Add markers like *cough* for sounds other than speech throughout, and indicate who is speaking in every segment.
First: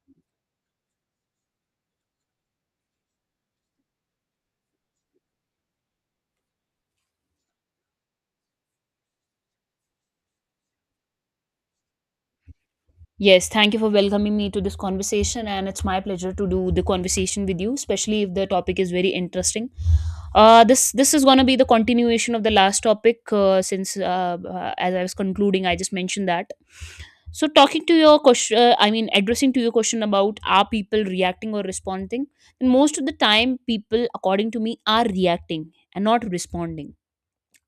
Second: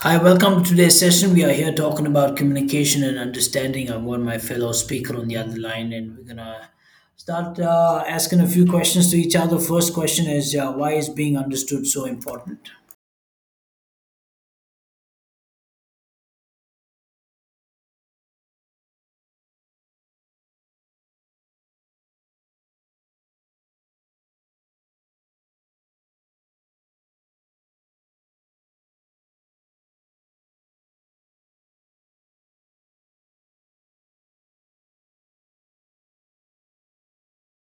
Speaker 1: Hi, welcome to today's session. We are here talking about communication and understanding. I've got my fellow speaker on the other line, and we're gonna start asking a few questions to each other. First question is why is being understood so important?
Speaker 2: Yes, thank you for welcoming me to this conversation, and it's my pleasure to do the conversation with you, especially if the topic is very interesting. This is gonna be the continuation of the last topic, since as I was concluding, I just mentioned that. So, talking to your question, I mean, addressing to your question, about are people reacting or responding? And most of the time, people, according to me, are reacting and not responding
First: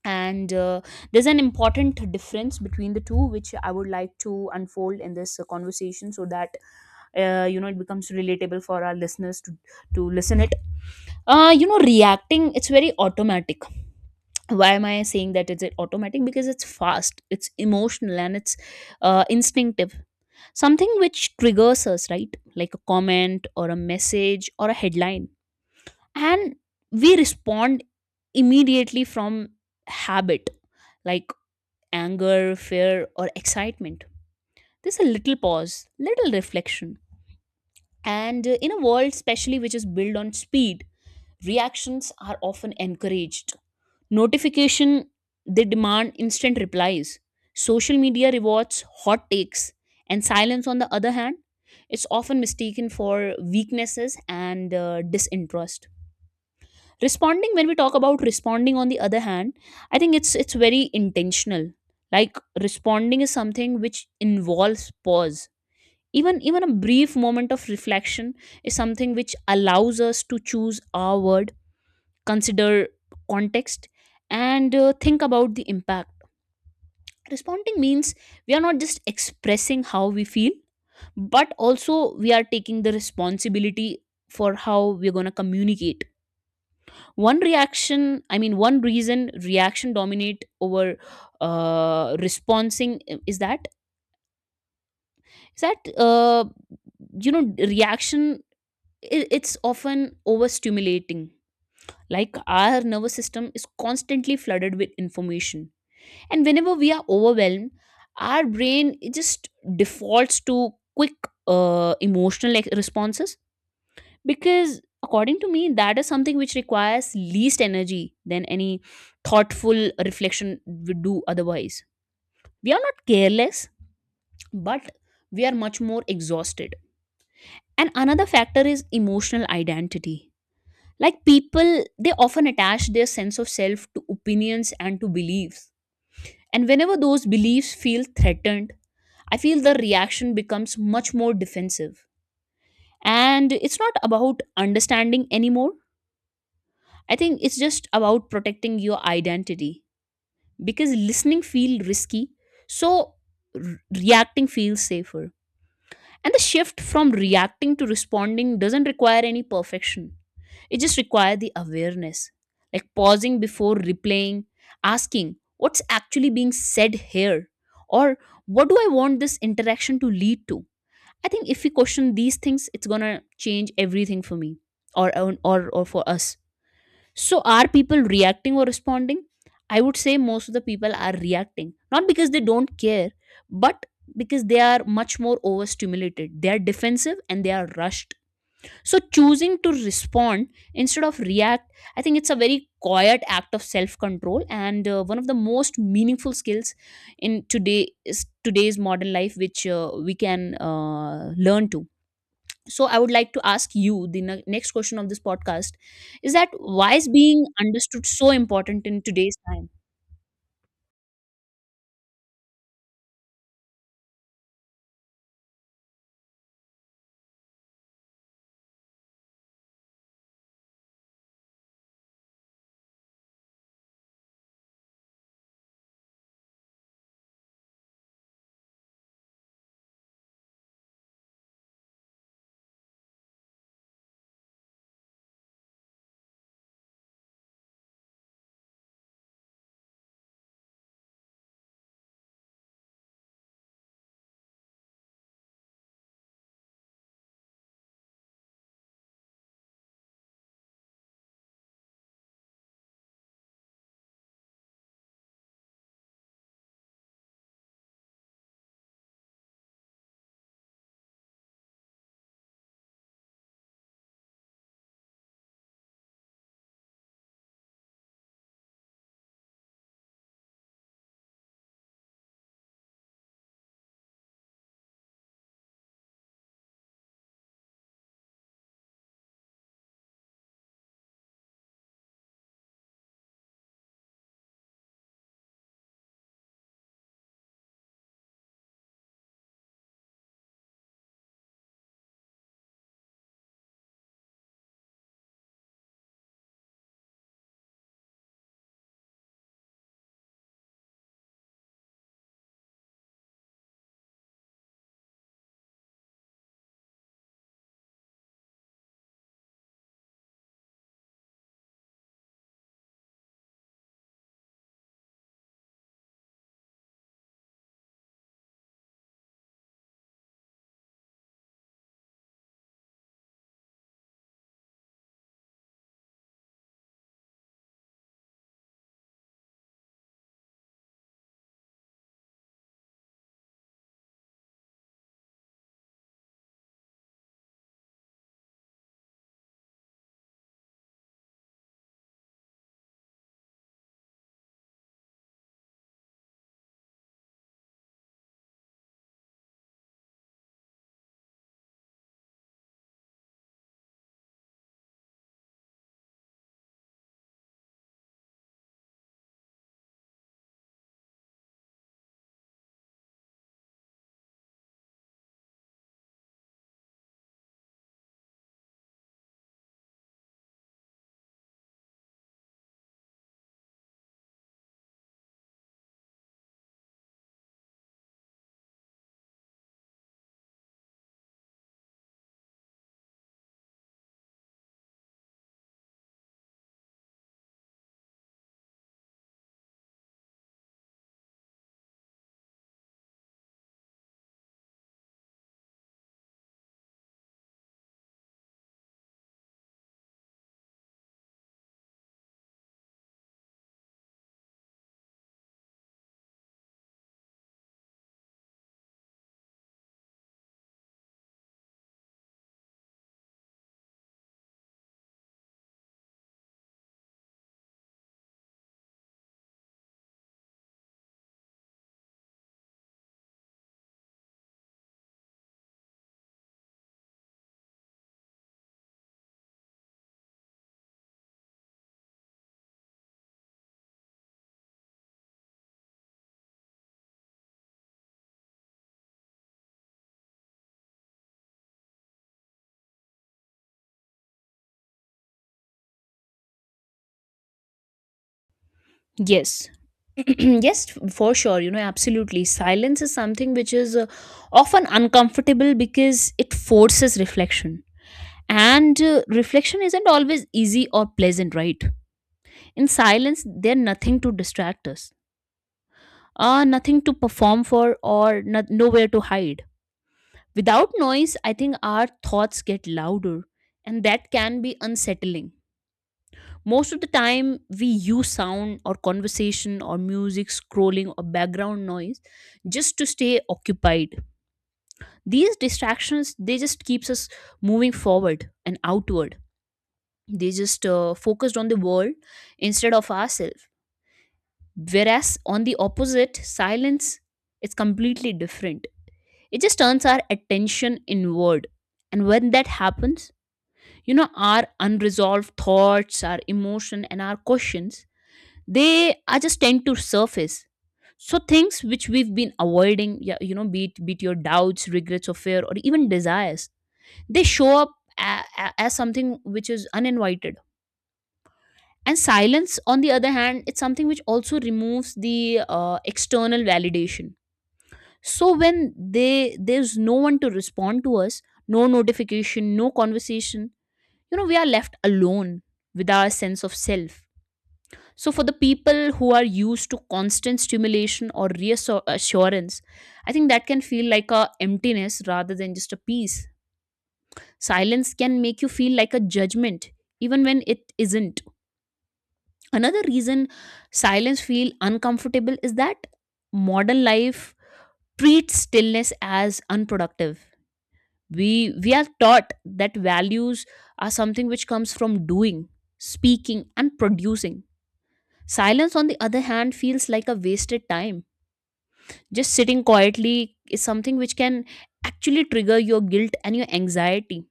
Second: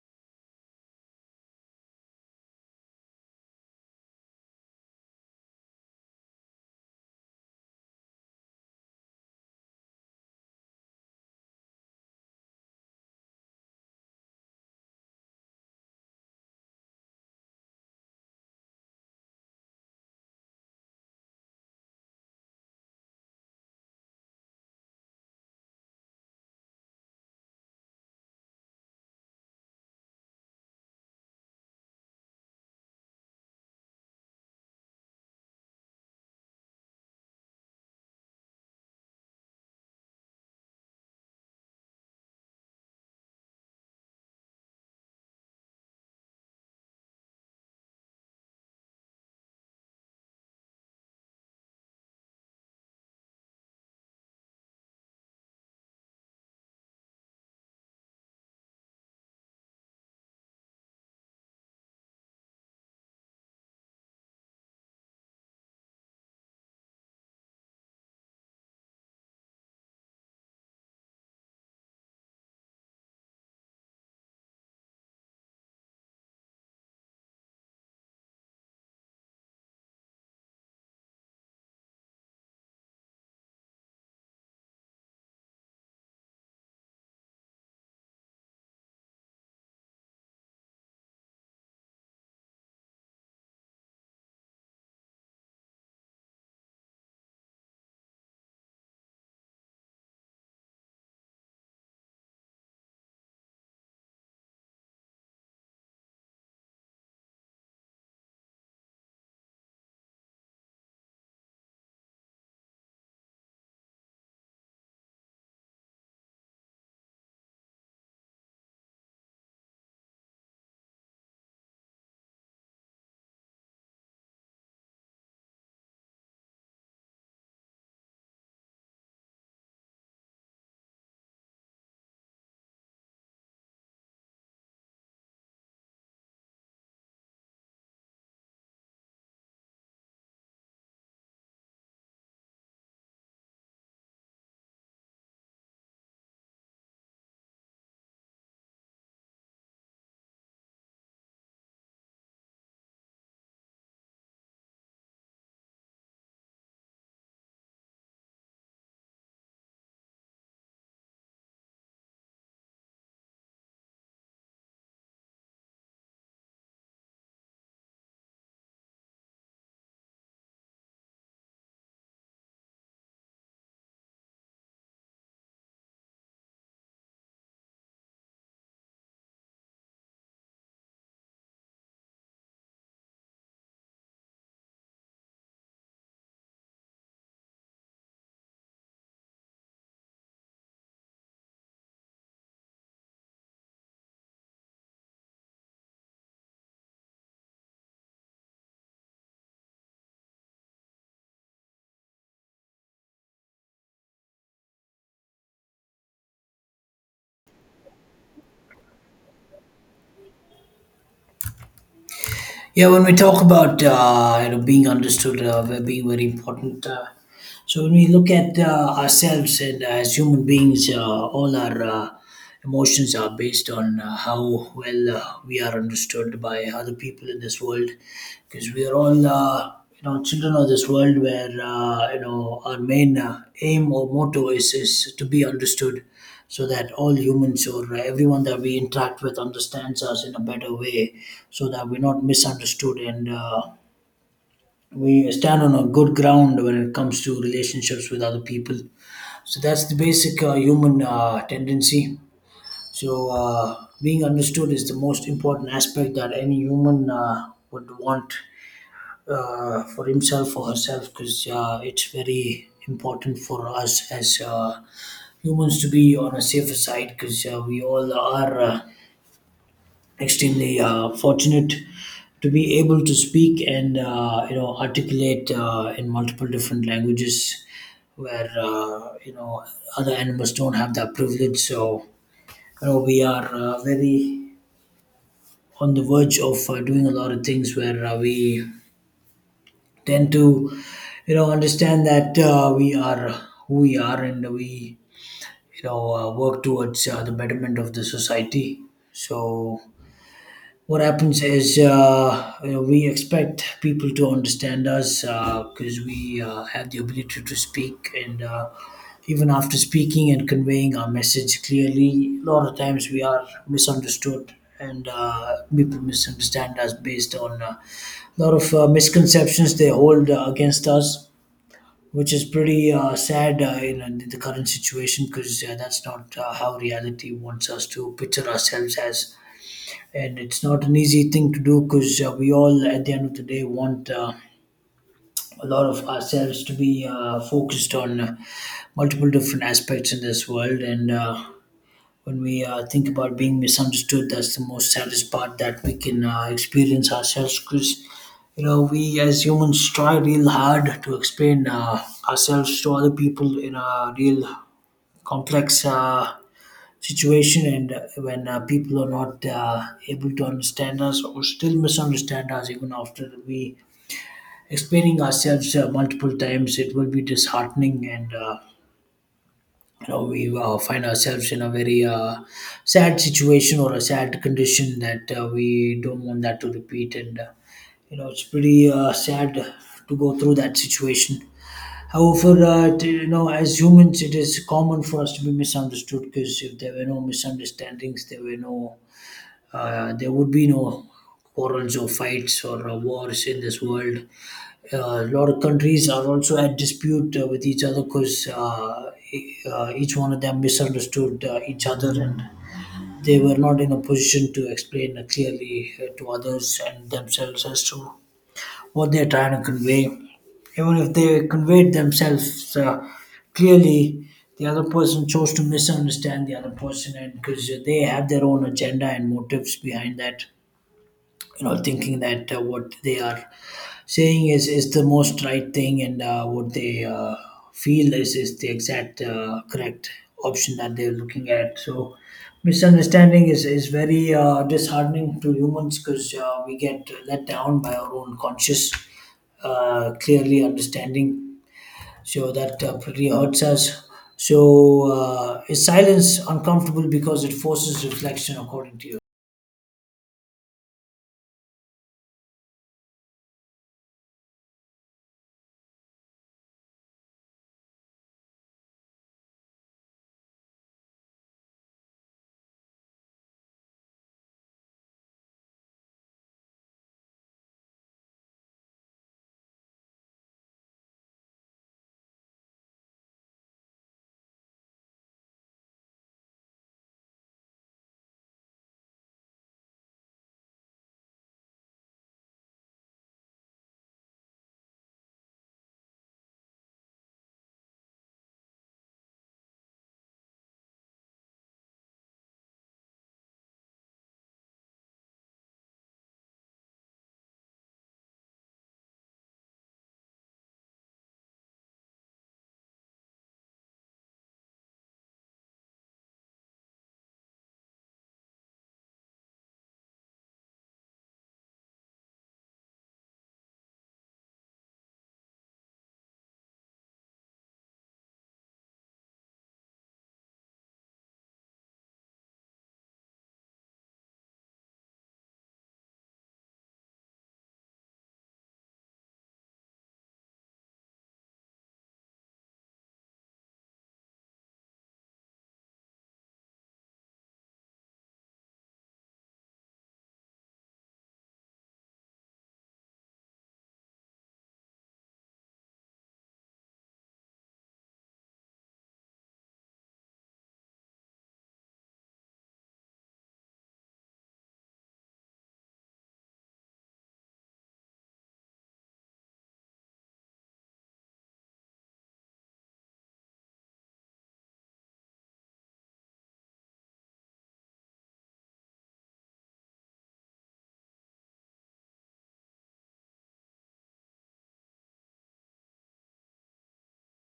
Speaker 2: and there's an important difference between the two which I would like to unfold in this conversation, so that it becomes relatable for our listeners to listen it. Reacting, it's very automatic. Why am I saying that it's automatic? Because it's fast, it's emotional, and it's instinctive. Something which triggers us, right? Like a comment or a message or a headline, and we respond immediately from habit, like anger, fear, or excitement. There's a little pause, little reflection. And in a world, especially which is built on speed, reactions are often encouraged. Notification, they demand instant replies. Social media rewards hot takes, and silence, on the other hand, it's often mistaken for weaknesses and disinterest. Responding, when we talk about responding on the other hand, I think it's very intentional. Like responding is something which involves pause. Even a brief moment of reflection is something which allows us to choose our word, consider context, and think about the impact. Responding means we are not just expressing how we feel, but also we are taking the responsibility for how we're going to communicate. One reason reaction dominate over responding, is that is that uh reaction, it's often overstimulating. Like our nervous system is constantly flooded with information, and whenever we are overwhelmed, our brain it just defaults to quick, emotional like responses, because according to me that is something which requires least energy than any thoughtful reflection would do. Otherwise, we are not careless, but we are much more exhausted. And another factor is emotional identity. Like people, they often attach their sense of self to opinions and to beliefs, and whenever those beliefs feel threatened, I feel the reaction becomes much more defensive. And it's not about understanding anymore. I think it's just about protecting your identity. Because listening feels risky, so reacting feels safer. And the shift from reacting to responding doesn't require any perfection. It just requires the awareness, like pausing before replaying, asking what's actually being said here, or what do I want this interaction to lead to. I think if we question these things, it's gonna change everything for me, or or for us. So, are people reacting or responding? I would say most of the people are reacting, not because they don't care, but because they are much more overstimulated. They are defensive and they are rushed. So choosing to respond instead of react, I think it's a very quiet act of self-control and one of the most meaningful skills in today's modern life, which we can learn to. So I would like to ask you the next question of this podcast, is that why is being understood so important in today's time?
Speaker 1: Yeah, when we talk about being understood, we're being very important. So when we look at ourselves and as human beings, all our emotions are based on how well we are understood by other people in this world, because we are all children of this world where our main aim or motto is to be understood, so that all humans or everyone that we interact with understands us in a better way, so that we're not misunderstood, and we stand on a good ground when it comes to relationships with other people. So that's the basic human tendency. So being understood is the most important aspect that any human would want for himself or herself, because it's very important for us as humans to be on a safer side, because we all are extremely fortunate to be able to speak and articulate in multiple different languages, where other animals don't have that privilege. So you know, we are very on the verge of doing a lot of things where we tend to you know understand that we are who we are, and we you know work towards the betterment of the society. So what happens is you know, we expect people to understand us because we have the ability to speak, and even after speaking and conveying our message clearly, a lot of times we are misunderstood. And people misunderstand us based on a lot of misconceptions they hold against us, which is pretty sad in the current situation, because that's not how reality wants us to picture ourselves as. And it's not an easy thing to do because we all, at the end of the day, want a lot of ourselves to be focused on multiple different aspects in this world. And when we think about being misunderstood, that's the most saddest part that we can experience ourselves, because you know, we as humans try real hard to explain ourselves to other people in a real complex situation, and when people are not able to understand us or still misunderstand us even after we explaining ourselves multiple times, it will be disheartening, and you know we find ourselves in a very sad situation or a sad condition that we don't want that to repeat, and you know it's pretty sad to go through that situation. However you know, as humans it is common for us to be misunderstood, because if there were no misunderstandings there were no there would be no quarrels or fights or wars in this world. A lot of countries are also at dispute with each other because each one of them misunderstood each other, and they were not in a position to explain clearly to others and themselves as to what they're trying to convey. Even if they conveyed themselves clearly, the other person chose to misunderstand the other person, and because they have their own agenda and motives behind that, you know, thinking that what they are saying is the most right thing, and what they feel is the exact correct option that they're looking at. So misunderstanding is very disheartening to humans, because we get let down by our own conscious clearly understanding, so that pretty hurts us. So is silence uncomfortable because it forces reflection, according to you?
Speaker 2: Yes. *clears throat* Yes, for sure, you know, absolutely. Silence is something which is often uncomfortable because it forces reflection. And reflection isn't always easy or pleasant, right? In silence, there's nothing to distract us, nothing to perform for, or not, nowhere to hide. Without noise, I think our thoughts get louder, and that can be unsettling. Most of the time, we use sound or conversation or music, scrolling or background noise just to stay occupied. These distractions, they just keeps us moving forward and outward. They just focused on the world instead of ourselves. Whereas on the opposite, silence is completely different. It just turns our attention inward, and when that happens, you know, our unresolved thoughts, our emotion, and our questions, they are just tend to surface. So things which we've been avoiding, yeah, you know, be it your doubts, regrets, or fear, or even desires, they show up a, as something which is uninvited. And silence, on the other hand, it's something which also removes the external validation. So when they there's no one to respond to us, no notification, no conversation, you know, we are left alone with our sense of self. So for the people who are used to constant stimulation or reassurance, I think that can feel like a emptiness rather than just a peace. Silence can make you feel like a judgment, even when it isn't. Another reason silence feel uncomfortable is that modern life treats stillness as unproductive. We we are taught that values are something which comes from doing, speaking, and producing. Silence, on the other hand, feels like a wasted time. Just sitting quietly is something which can actually trigger your guilt and your anxiety.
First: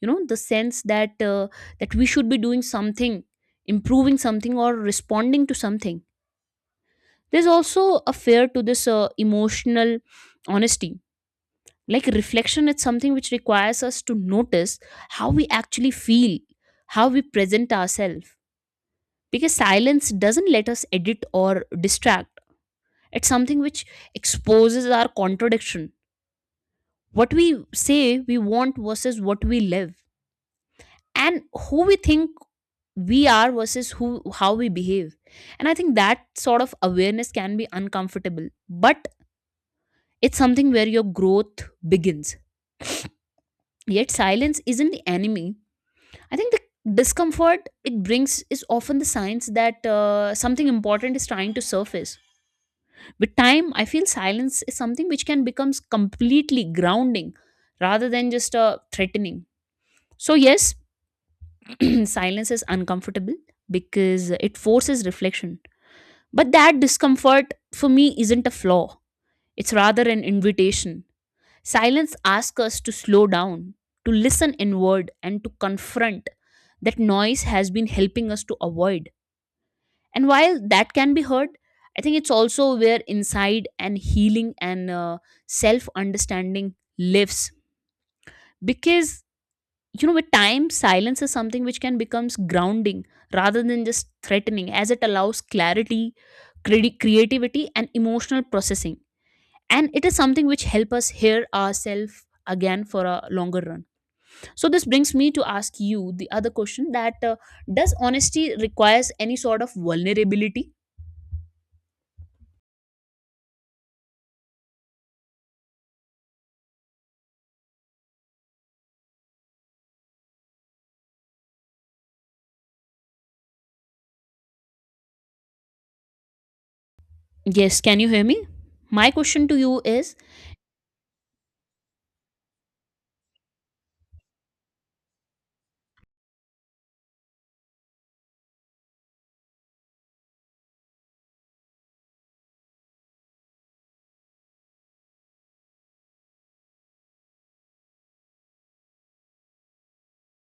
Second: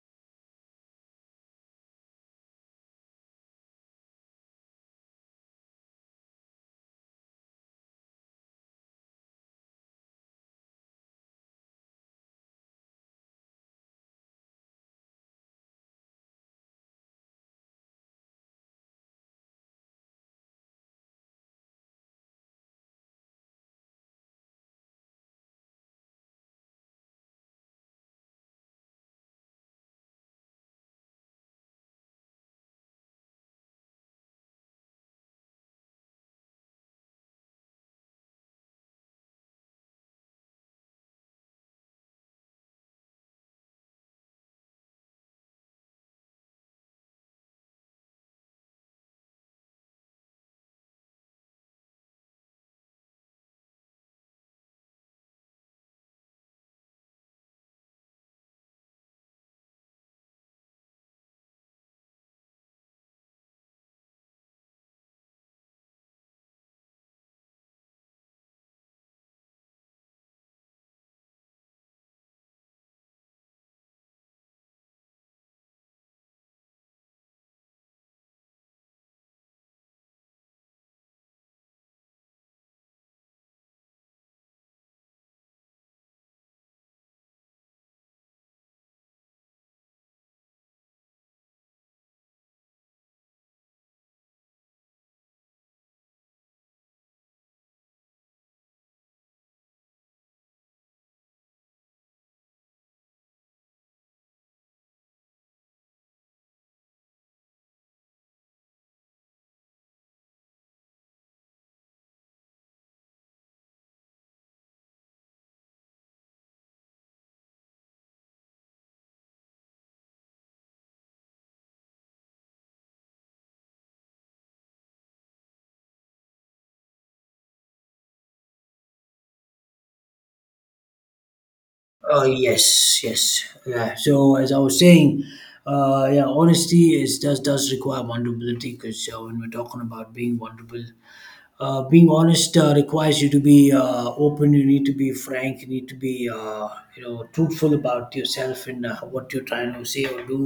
Speaker 2: You know, the sense that we should be doing something, improving something, or responding to something. There's also a fear to this emotional honesty. Like reflection, it's something which requires us to notice how we actually feel, how we present ourselves. Because silence doesn't let us edit or distract. It's something which exposes our contradiction. What we say we want versus what we live, and who we think we are versus who how we behave. And I think that sort of awareness can be uncomfortable, but it's something where your growth begins. Yet silence isn't the enemy. I think the discomfort it brings is often the signs that something important is trying to surface. With time, I feel silence is something which can become completely grounding rather than just threatening. So, yes, *clears throat* silence is uncomfortable because it forces reflection. But that discomfort for me isn't a flaw, it's rather an invitation. Silence asks us to slow down, to listen inward, and to confront that noise has been helping us to avoid. And while that can be heard, I think it's also where inside and healing and self understanding lives. Because, you know, with time, silence is something which can becomes grounding rather than just threatening, as it allows clarity, creativity, and emotional processing. And it is something which help us hear ourselves again for a longer run. So this brings me to ask you the other question, that does honesty requires any sort of vulnerability? Yes, can you hear me? My question to you is,
Speaker 1: Oh yes, yes, yeah. So as I was saying, yeah, honesty is does require vulnerability, because when we're talking about being vulnerable, being honest requires you to be open. You need to be frank. You need to be truthful about yourself and what you're trying to say or do,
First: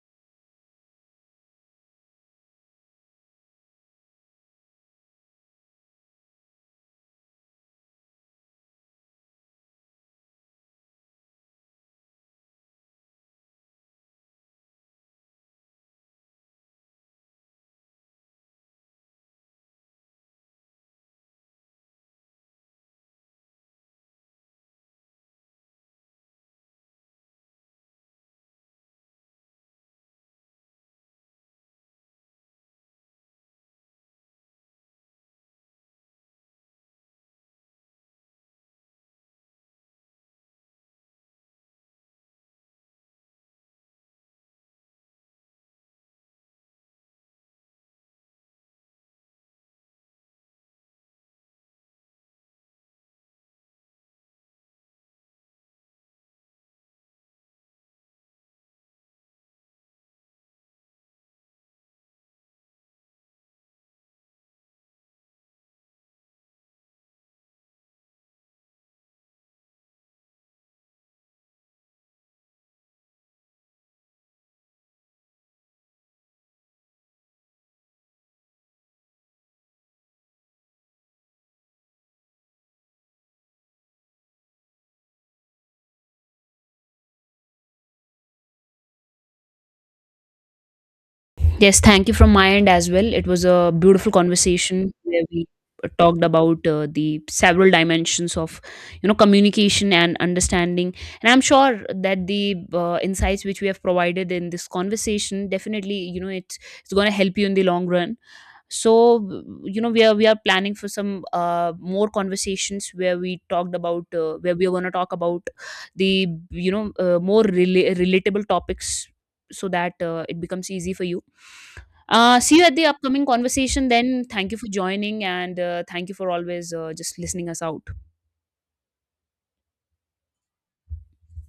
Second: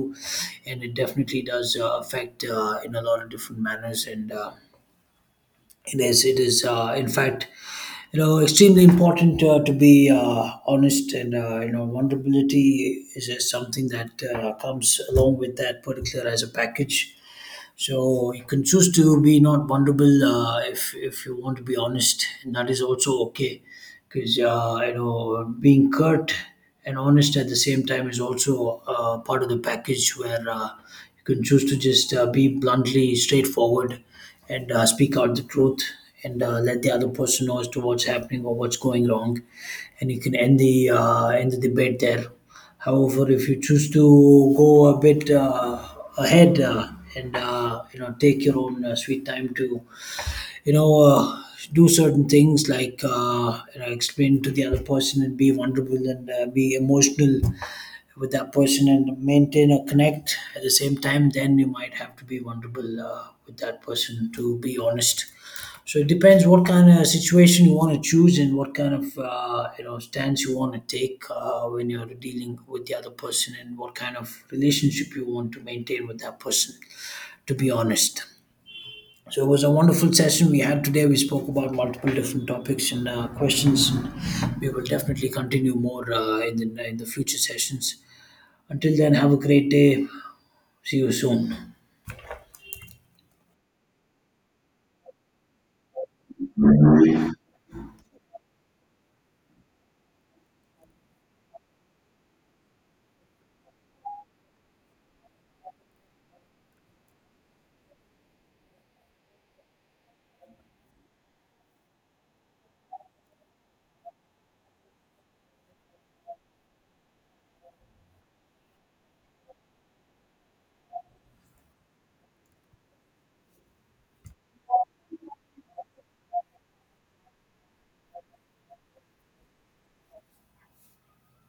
Speaker 1: and it definitely does affect in a lot of different manners. And it is in fact you know extremely important to be honest, and vulnerability is something that comes along with that particular as a package. So you can choose to be not vulnerable if you want to be honest, and that is also okay, because you know being curt and honest at the same time is also part of the package, where you can choose to just be bluntly straightforward and speak out the truth, and let the other person know as to what's happening or what's going wrong, and you can end the debate there. However, if you choose to go a bit ahead and you know take your own sweet time to you know uh, do certain things like you know explain to the other person and be vulnerable and be emotional with that person and maintain a connect at the same time, then you might have to be vulnerable with that person to be honest. So it depends what kind of situation you want to choose and what kind of stance you want to take when you're dealing with the other person, and what kind of relationship you want to maintain with that person, to be honest. So it was a wonderful session we had today. We spoke about multiple different topics and questions, and we will definitely continue more in the future sessions. Until then, have a great day. See you soon.
Speaker 2: yes, thank you from my end as well. It was a beautiful conversation where we talked about the several dimensions of, you know, communication and understanding. And I'm sure that the insights which we have provided in this conversation, definitely, you know, it's going to help you in the long run. So, you know, we are planning for some more conversations where we talked about where we are going to talk about the, you know, more relatable topics, so that it becomes easy for you. See you at the upcoming conversation then. Thank you for joining and thank you for always just listening us out.